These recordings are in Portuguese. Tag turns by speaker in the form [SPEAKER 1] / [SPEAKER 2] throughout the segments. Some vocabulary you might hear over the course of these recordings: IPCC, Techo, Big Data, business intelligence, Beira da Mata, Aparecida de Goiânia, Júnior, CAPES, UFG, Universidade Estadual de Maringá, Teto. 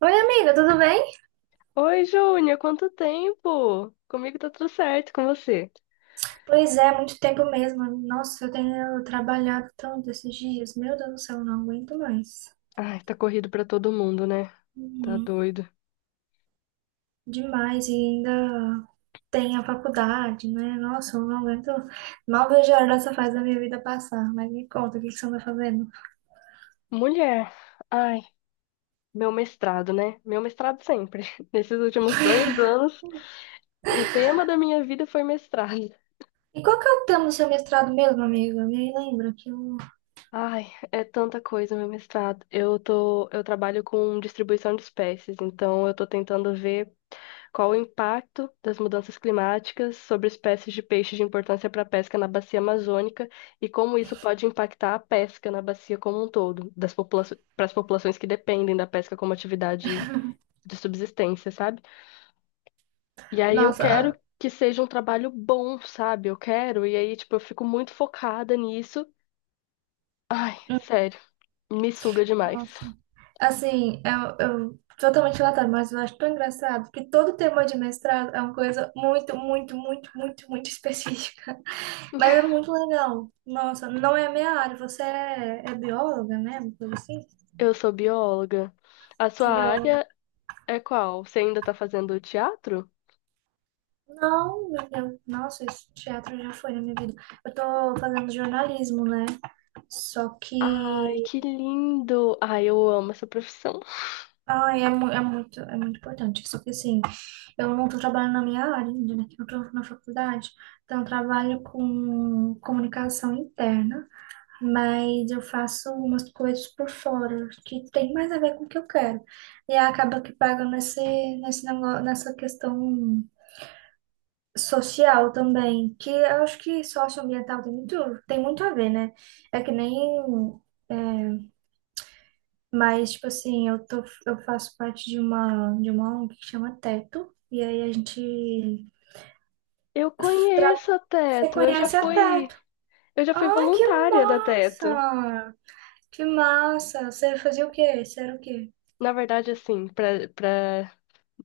[SPEAKER 1] Oi, amiga, tudo bem?
[SPEAKER 2] Oi, Júnior, quanto tempo? Comigo tá tudo certo, com você?
[SPEAKER 1] Pois é, muito tempo mesmo. Nossa, eu tenho trabalhado tanto esses dias. Meu Deus do céu, eu não aguento mais.
[SPEAKER 2] Ai, tá corrido pra todo mundo, né? Tá
[SPEAKER 1] Uhum.
[SPEAKER 2] doido.
[SPEAKER 1] Demais, e ainda tem a faculdade, né? Nossa, eu não aguento. Mal vejo a hora dessa fase da minha vida passar. Mas me conta, o que que você anda fazendo?
[SPEAKER 2] Mulher, ai, meu mestrado, né? Meu mestrado sempre. Nesses últimos 2 anos, o tema da minha vida foi mestrado.
[SPEAKER 1] E qual que é o tema do seu mestrado mesmo, amiga? Me lembra que eu...
[SPEAKER 2] Ai, é tanta coisa, meu mestrado. Eu trabalho com distribuição de espécies, então eu tô tentando ver qual o impacto das mudanças climáticas sobre espécies de peixe de importância para a pesca na bacia amazônica e como isso pode impactar a pesca na bacia como um todo, das popula para as populações que dependem da pesca como atividade de subsistência, sabe? E aí eu
[SPEAKER 1] Nossa, a-
[SPEAKER 2] quero que seja um trabalho bom, sabe? E aí, tipo, eu fico muito focada nisso. Ai, sério, me suga demais.
[SPEAKER 1] Nossa. Assim, eu totalmente latado, mas eu acho tão engraçado que todo tema de mestrado é uma coisa muito, muito, muito, muito, muito específica. Mas é muito legal. Nossa, não é a minha área. Você é, é bióloga, né? Uma coisa assim?
[SPEAKER 2] Eu sou bióloga. A sua
[SPEAKER 1] Você é bióloga?
[SPEAKER 2] área é qual? Você ainda tá fazendo teatro?
[SPEAKER 1] Não, meu Deus. Nossa, esse teatro já foi na minha vida. Eu tô fazendo jornalismo, né? Só
[SPEAKER 2] Ai,
[SPEAKER 1] que
[SPEAKER 2] que lindo! Ai, eu amo essa profissão.
[SPEAKER 1] ai, é, mu- é muito importante. Só que assim, eu não estou trabalhando na minha área ainda, né? que eu estou na faculdade, então eu trabalho com comunicação interna, mas eu faço umas coisas por fora que tem mais a ver com o que eu quero. E aí acaba que paga nesse, nesse negócio, nessa questão social também, que eu acho que socioambiental tem muito a ver, né? É que nem é, mas, tipo assim, eu tô, eu faço parte de uma ONG que chama Teto. E aí a gente
[SPEAKER 2] Eu
[SPEAKER 1] tra-
[SPEAKER 2] conheço a
[SPEAKER 1] Você
[SPEAKER 2] Teto. Eu já
[SPEAKER 1] conhece a
[SPEAKER 2] fui,
[SPEAKER 1] Teto?
[SPEAKER 2] eu já fui
[SPEAKER 1] Ai, que
[SPEAKER 2] voluntária da Teto.
[SPEAKER 1] massa! Que massa! Você fazia o quê? Você era o quê?
[SPEAKER 2] Na verdade, assim, para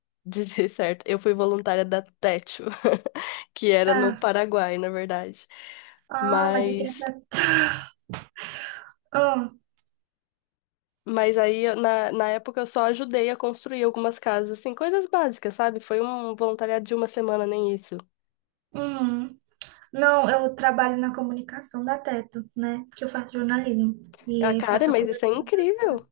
[SPEAKER 2] dizer certo, eu fui voluntária da Techo, que era no
[SPEAKER 1] Ah,
[SPEAKER 2] Paraguai, na verdade.
[SPEAKER 1] ah, mas aqui é
[SPEAKER 2] Mas,
[SPEAKER 1] Teto. Ah,
[SPEAKER 2] mas aí, na época, eu só ajudei a construir algumas casas, assim, coisas básicas, sabe? Foi um voluntariado de uma semana, nem isso.
[SPEAKER 1] hum. Não, eu trabalho na comunicação da Teto, né? Porque eu faço jornalismo. E
[SPEAKER 2] Ah,
[SPEAKER 1] aí
[SPEAKER 2] cara,
[SPEAKER 1] faço a
[SPEAKER 2] mas isso é
[SPEAKER 1] cobertura.
[SPEAKER 2] incrível!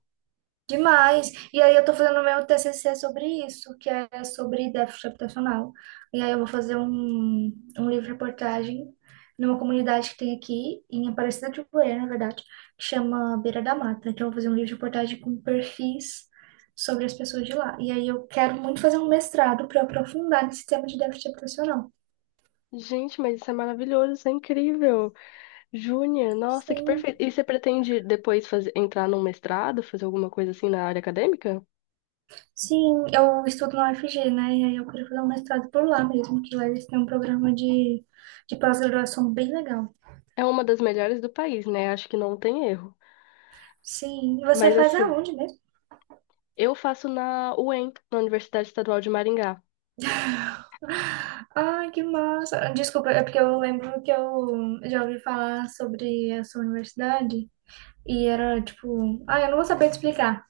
[SPEAKER 1] Demais. E aí eu tô fazendo o meu TCC sobre isso, que é sobre déficit habitacional. E aí eu vou fazer um livro-reportagem numa comunidade que tem aqui, em Aparecida de Goiânia, na verdade, que chama Beira da Mata. Então eu vou fazer um livro-reportagem com perfis sobre as pessoas de lá. E aí eu quero muito fazer um mestrado para aprofundar nesse tema de déficit habitacional.
[SPEAKER 2] Gente, mas isso é maravilhoso, isso é incrível! Júnior, nossa, que
[SPEAKER 1] Sim,
[SPEAKER 2] perfeito. E você pretende depois fazer, entrar num mestrado, fazer alguma coisa assim na área acadêmica?
[SPEAKER 1] sim, eu estudo na UFG, né? E aí eu queria fazer um mestrado por lá mesmo, que lá eles têm um programa de pós-graduação bem legal.
[SPEAKER 2] É uma das melhores do país, né? Acho que não tem erro.
[SPEAKER 1] Sim. E você
[SPEAKER 2] Mas
[SPEAKER 1] faz
[SPEAKER 2] assim,
[SPEAKER 1] aonde mesmo?
[SPEAKER 2] eu faço na UEM, na Universidade Estadual de Maringá.
[SPEAKER 1] Ai, que massa. Desculpa, é porque eu lembro que eu já ouvi falar sobre a sua universidade e era tipo, ah, eu não vou saber te explicar,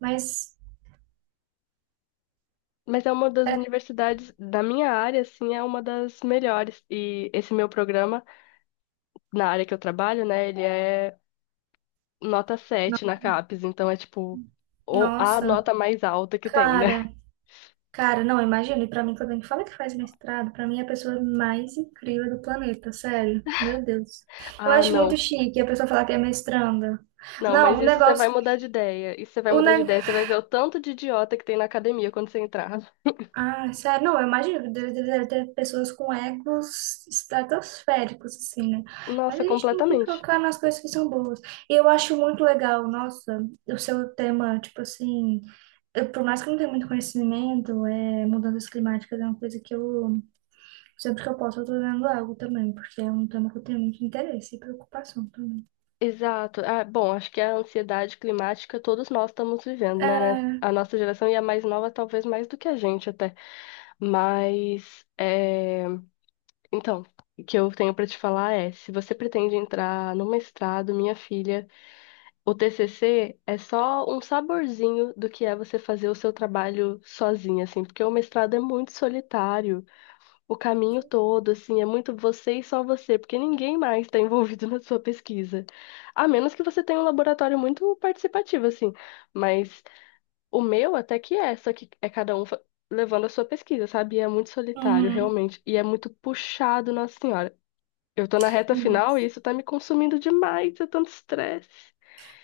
[SPEAKER 1] mas
[SPEAKER 2] Mas é uma das
[SPEAKER 1] é,
[SPEAKER 2] universidades da minha área, assim, é uma das melhores. E esse meu programa, na área que eu trabalho, né, ele é nota
[SPEAKER 1] no-
[SPEAKER 2] sete na CAPES, então é tipo a
[SPEAKER 1] nossa,
[SPEAKER 2] nota mais alta que tem, né?
[SPEAKER 1] cara, cara, não, imagina, e pra mim quando a gente fala que faz mestrado, pra mim é a pessoa mais incrível do planeta, sério. Meu Deus. Eu
[SPEAKER 2] Ah,
[SPEAKER 1] acho muito
[SPEAKER 2] não.
[SPEAKER 1] chique a pessoa falar que é mestranda.
[SPEAKER 2] Não,
[SPEAKER 1] Não,
[SPEAKER 2] mas
[SPEAKER 1] o
[SPEAKER 2] isso você vai
[SPEAKER 1] negócio,
[SPEAKER 2] mudar de ideia. Isso você vai
[SPEAKER 1] o
[SPEAKER 2] mudar de ideia. Você vai ver o tanto de idiota que tem na academia quando você entrar.
[SPEAKER 1] ah, sério, não, eu imagino que deve, deve, deve ter pessoas com egos estratosféricos, assim, né? Mas a
[SPEAKER 2] Nossa,
[SPEAKER 1] gente tem que
[SPEAKER 2] completamente.
[SPEAKER 1] focar nas coisas que são boas. E eu acho muito legal, nossa, o seu tema, tipo assim, eu, por mais que eu não tenha muito conhecimento, é, mudanças climáticas é uma coisa que eu, sempre que eu posso, eu tô lendo algo também, porque é um tema que eu tenho muito interesse e preocupação também.
[SPEAKER 2] Exato. Ah, bom, acho que a ansiedade climática todos nós estamos vivendo, né?
[SPEAKER 1] É,
[SPEAKER 2] A nossa geração e a mais nova, talvez mais do que a gente até. Mas, então, o que eu tenho pra te falar é: se você pretende entrar no mestrado, minha filha, o TCC é só um saborzinho do que é você fazer o seu trabalho sozinha, assim, porque o mestrado é muito solitário. O caminho todo, assim, é muito você e só você, porque ninguém mais está envolvido na sua pesquisa. A menos que você tenha um laboratório muito participativo, assim. Mas o meu até que é, só que é cada um levando a sua pesquisa, sabe? E é muito solitário,
[SPEAKER 1] uhum.
[SPEAKER 2] realmente. E é muito puxado, Nossa Senhora. Eu tô na reta final e isso tá me consumindo demais, é tanto estresse.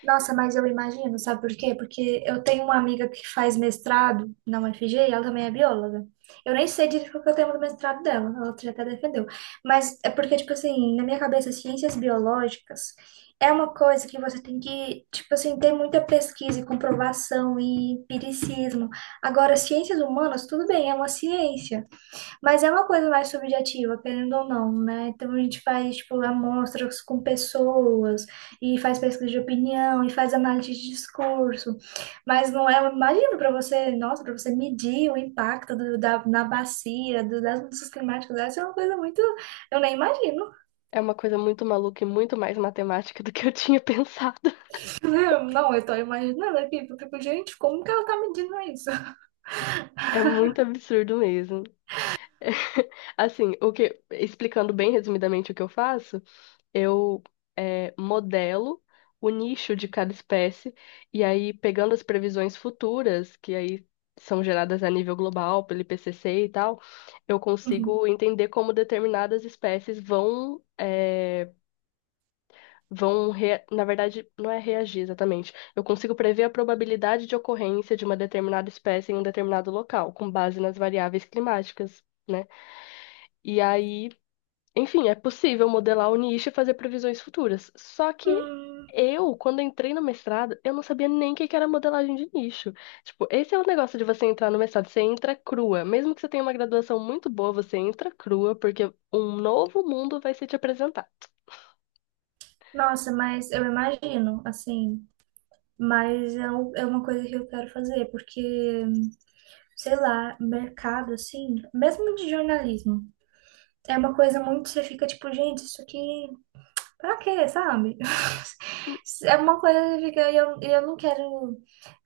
[SPEAKER 1] Nossa, mas eu imagino, sabe por quê? Porque eu tenho uma amiga que faz mestrado na UFG e ela também é bióloga. Eu nem sei direito qual que é o tema do mestrado dela, ela já até defendeu. Mas é porque, tipo assim, na minha cabeça, ciências biológicas é uma coisa que você tem que, tipo assim, ter muita pesquisa e comprovação e empiricismo. Agora, ciências humanas, tudo bem, é uma ciência. Mas é uma coisa mais subjetiva, querendo ou não, né? Então a gente faz, tipo, amostras com pessoas, e faz pesquisa de opinião, e faz análise de discurso. Mas não é, imagino para você, nossa, para você medir o impacto do, da, na bacia, do, das mudanças climáticas, essa é uma coisa muito. Eu nem imagino.
[SPEAKER 2] É uma coisa muito maluca e muito mais matemática do que eu tinha pensado.
[SPEAKER 1] Não, eu tô imaginando aqui, eu fico, gente, como que ela tá medindo isso?
[SPEAKER 2] É muito absurdo mesmo. Assim, o que, explicando bem resumidamente o que eu faço, eu modelo o nicho de cada espécie e aí pegando as previsões futuras, que aí são geradas a nível global pelo IPCC e tal, eu
[SPEAKER 1] Uhum.
[SPEAKER 2] consigo entender como determinadas espécies vão, na verdade, não é reagir exatamente. Eu consigo prever a probabilidade de ocorrência de uma determinada espécie em um determinado local, com base nas variáveis climáticas, né? E aí, enfim, é possível modelar o nicho e fazer previsões futuras. Só que
[SPEAKER 1] Hum,
[SPEAKER 2] eu, quando entrei no mestrado, eu não sabia nem o que que era modelagem de nicho. Tipo, esse é o negócio de você entrar no mestrado, você entra crua. Mesmo que você tenha uma graduação muito boa, você entra crua, porque um novo mundo vai ser te apresentado.
[SPEAKER 1] nossa, mas eu imagino, assim, mas é, um- é uma coisa que eu quero fazer, porque. Sei lá, mercado, assim, mesmo de jornalismo. É uma coisa muito, você fica tipo, gente, isso aqui, pra quê, sabe?
[SPEAKER 2] Hum.
[SPEAKER 1] É uma coisa que fica, e eu não quero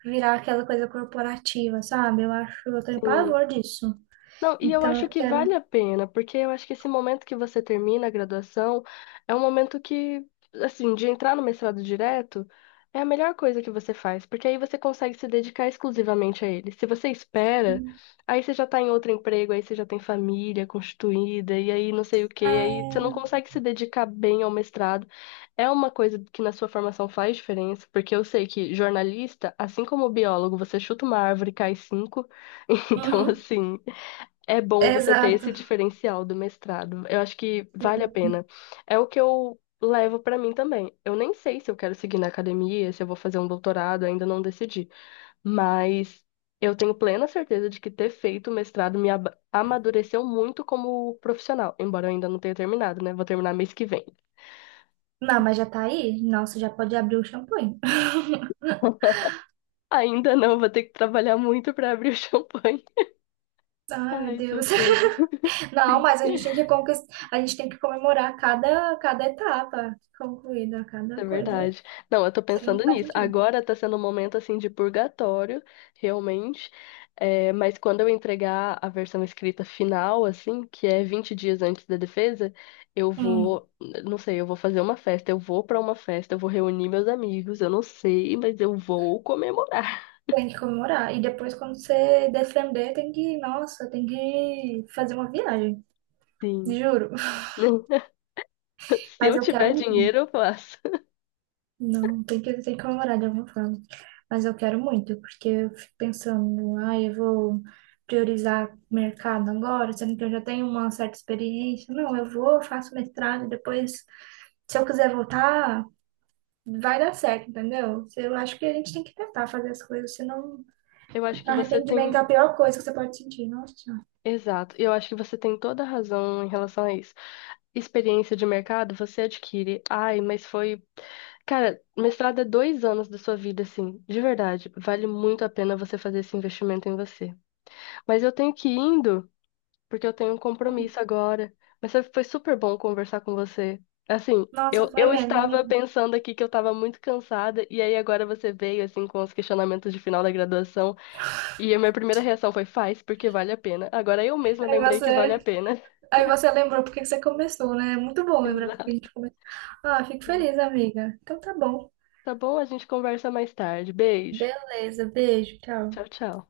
[SPEAKER 1] virar aquela coisa corporativa, sabe? Eu acho, eu tenho
[SPEAKER 2] Hum.
[SPEAKER 1] pavor disso.
[SPEAKER 2] Não, e eu
[SPEAKER 1] Então eu
[SPEAKER 2] acho que
[SPEAKER 1] quero.
[SPEAKER 2] vale a pena, porque eu acho que esse momento que você termina a graduação é um momento que, assim, de entrar no mestrado direto é a melhor coisa que você faz, porque aí você consegue se dedicar exclusivamente a ele. Se você espera, aí você já tá em outro emprego, aí você já tem família constituída, e aí não sei o
[SPEAKER 1] É...
[SPEAKER 2] quê, aí você não consegue se dedicar bem ao mestrado. É uma coisa que na sua formação faz diferença, porque eu sei que jornalista, assim como biólogo, você chuta uma árvore e cai cinco. Então,
[SPEAKER 1] Uhum,
[SPEAKER 2] assim. É bom você ter
[SPEAKER 1] exato.
[SPEAKER 2] esse diferencial do mestrado. Eu acho que vale a
[SPEAKER 1] Sim.
[SPEAKER 2] pena. É o que eu levo pra mim também. Eu nem sei se eu quero seguir na academia, se eu vou fazer um doutorado, ainda não decidi. Mas eu tenho plena certeza de que ter feito o mestrado amadureceu muito como profissional, embora eu ainda não tenha terminado, né? Vou terminar mês que vem.
[SPEAKER 1] Não, mas já tá aí? Nossa, já pode abrir o champanhe.
[SPEAKER 2] Ainda não, vou ter que trabalhar muito pra abrir o champanhe.
[SPEAKER 1] Ai, meu
[SPEAKER 2] Ai,
[SPEAKER 1] Deus.
[SPEAKER 2] socorro.
[SPEAKER 1] Não,
[SPEAKER 2] Sim.
[SPEAKER 1] mas a gente tem que conquistar, a gente tem que comemorar cada, cada etapa concluída, cada
[SPEAKER 2] É
[SPEAKER 1] coisa.
[SPEAKER 2] verdade. Não, eu tô
[SPEAKER 1] Isso não
[SPEAKER 2] pensando
[SPEAKER 1] faz
[SPEAKER 2] nisso.
[SPEAKER 1] sentido.
[SPEAKER 2] Agora tá sendo um momento assim de purgatório, realmente. É, mas quando eu entregar a versão escrita final, assim, que é 20 dias antes da defesa, eu
[SPEAKER 1] Hum,
[SPEAKER 2] vou, não sei, eu vou fazer uma festa, eu vou pra uma festa, eu vou reunir meus amigos, eu não sei, mas eu vou comemorar.
[SPEAKER 1] tem que comemorar. E depois, quando você defender, tem que, nossa, tem que fazer uma viagem.
[SPEAKER 2] Sim.
[SPEAKER 1] Juro.
[SPEAKER 2] Se
[SPEAKER 1] Mas
[SPEAKER 2] eu
[SPEAKER 1] eu
[SPEAKER 2] tiver
[SPEAKER 1] quero muito.
[SPEAKER 2] dinheiro, eu faço.
[SPEAKER 1] Não, tem que comemorar de alguma forma. Mas eu quero muito, porque eu fico pensando, ah, eu vou priorizar mercado agora, sendo que eu já tenho uma certa experiência. Não, eu vou, faço mestrado, depois, se eu quiser voltar, vai dar certo, entendeu? Eu acho que a gente tem que tentar fazer as coisas, senão
[SPEAKER 2] Eu acho que você
[SPEAKER 1] arrependimento é
[SPEAKER 2] tem.
[SPEAKER 1] a pior coisa que você pode sentir. Nossa, Senhora.
[SPEAKER 2] Exato. Eu acho que você tem toda a razão em relação a isso. Experiência de mercado você adquire. Ai, mas foi. Cara, mestrado é 2 anos da sua vida, assim, de verdade. Vale muito a pena você fazer esse investimento em você. Mas eu tenho que ir indo, porque eu tenho um
[SPEAKER 1] Hum.
[SPEAKER 2] compromisso agora. Mas sabe, foi super bom conversar com você. Assim,
[SPEAKER 1] Nossa,
[SPEAKER 2] eu,
[SPEAKER 1] foi
[SPEAKER 2] eu
[SPEAKER 1] mesmo.
[SPEAKER 2] estava
[SPEAKER 1] Mesmo.
[SPEAKER 2] pensando aqui que eu estava muito cansada, e aí agora você veio, assim, com os questionamentos de final da graduação, e a minha primeira reação foi: faz, porque vale a pena. Agora eu mesma
[SPEAKER 1] Aí
[SPEAKER 2] lembrei que vale
[SPEAKER 1] você,
[SPEAKER 2] a pena.
[SPEAKER 1] aí você lembrou porque que você começou, né? É muito bom lembrar porque a gente começou. Ah, fico
[SPEAKER 2] Exato.
[SPEAKER 1] feliz, amiga. Então tá bom.
[SPEAKER 2] Tá bom? A gente conversa mais tarde. Beijo.
[SPEAKER 1] Beleza, beijo, tchau.
[SPEAKER 2] Tchau, tchau.